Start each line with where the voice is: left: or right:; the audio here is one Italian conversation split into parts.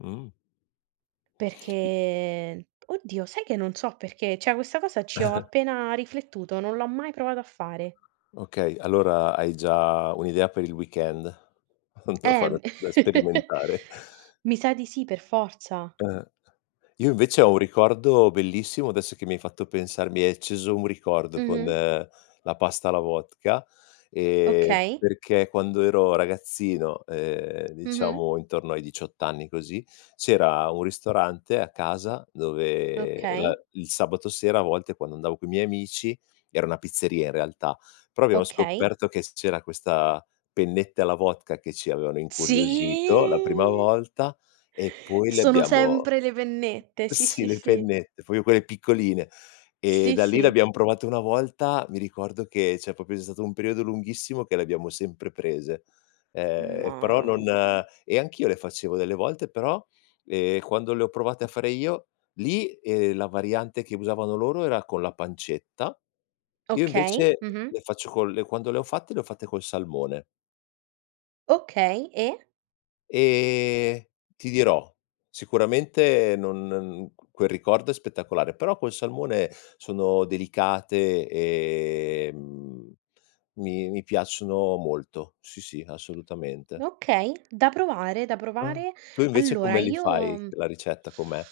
left: Mh-mh. I
right: Perché oddio sai che non so perché, cioè questa cosa, ci ho appena riflettuto, non l'ho mai provata a fare.
left: Okay, allora hai già un'idea per il weekend, da fare
right: Ehm,
left: da sperimentare?
right: mi sa di sì per forza.
left: Eh. Io invece ho un ricordo bellissimo adesso che mi hai fatto pensar mi hai acceso un ricordo con
right: Mh-mh.
left: la pasta alla vodka, ehm,
right: Okay.
left: perché quando ero ragazzino, ehm,
right: Mh-mh.
left: diciamo intorno ai 18 anni così, c'era un ristorante a casa dove la
right: Okay.
left: il sabato sera a volte quando andavo coi miei amici era una pizzeria in realtà, però abbiamo
right: Okay.
left: scoperto che c'era questa pennette alla vodka che ci avevano incuriosito la prima
right: Sì.
left: volta e poi le
right: Sono
left: abbiamo
right: sempre le pennette, sì,
left: Sì,
right: sì,
left: le
right: sì.
left: pennette, fo io quelle piccoline. Ehm,
right: Sì,
left: da lì le
right: sì.
left: abbiam provate una volta mi ricordo che c'è proprio stato un periodo lunghissimo che le abbiamo sempre prese, ehm, però non
right: Mamma.
left: e anch'io le facevo delle volte però, ehm, quando le ho provate a fare io lì, ehm, la variante che usavano loro era con la pancetta, io
right: Okay,
left: invece
right: mh-mh.
left: le faccio col quando le ho fatte, le ho fatte col salmone.
right: Okay, e?
left: Ehm, ti dirò sicuramente non n q quel ricordo è spettacolare, però col salmone sono delicate, ehm, mhmm, mi mi piacciono molto. Sì, sì, assolutamente.
right: Okay, da provare, da provare.
left: Tu invece
right: Allora
left: come li
right: io,
left: fai?
right: mhmm
left: La ricetta com'è?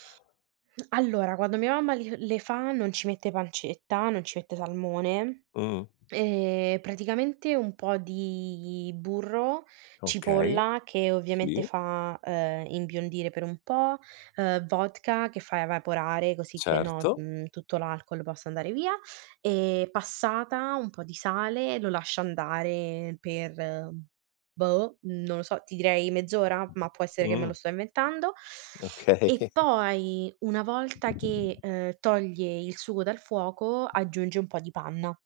right: Allora quando mia mamma li le fa non ci mette pancetta, non ci mette salmone,
left: Mh-mh.
right: ehm, praticamente un po' di burro,
left: Okay,
right: cipolla che, ovviamente,
left: sì.
right: fa, ehm, imbiondire per un po', ehm, vodka che fa evaporare, così che no
left: Certo.
right: mhmm, tutto l'alcol possa andare via, ehm, passata, un po' di sale, lo lascia andare per, boh, non lo so, ti direi mezz'ora, ma può essere che me lo
left: Mh-mh.
right: sto inventando. E
left: Okay.
right: poi una volta che, ehm, toglie il sugo dal fuoco, aggiunge un po' di panna.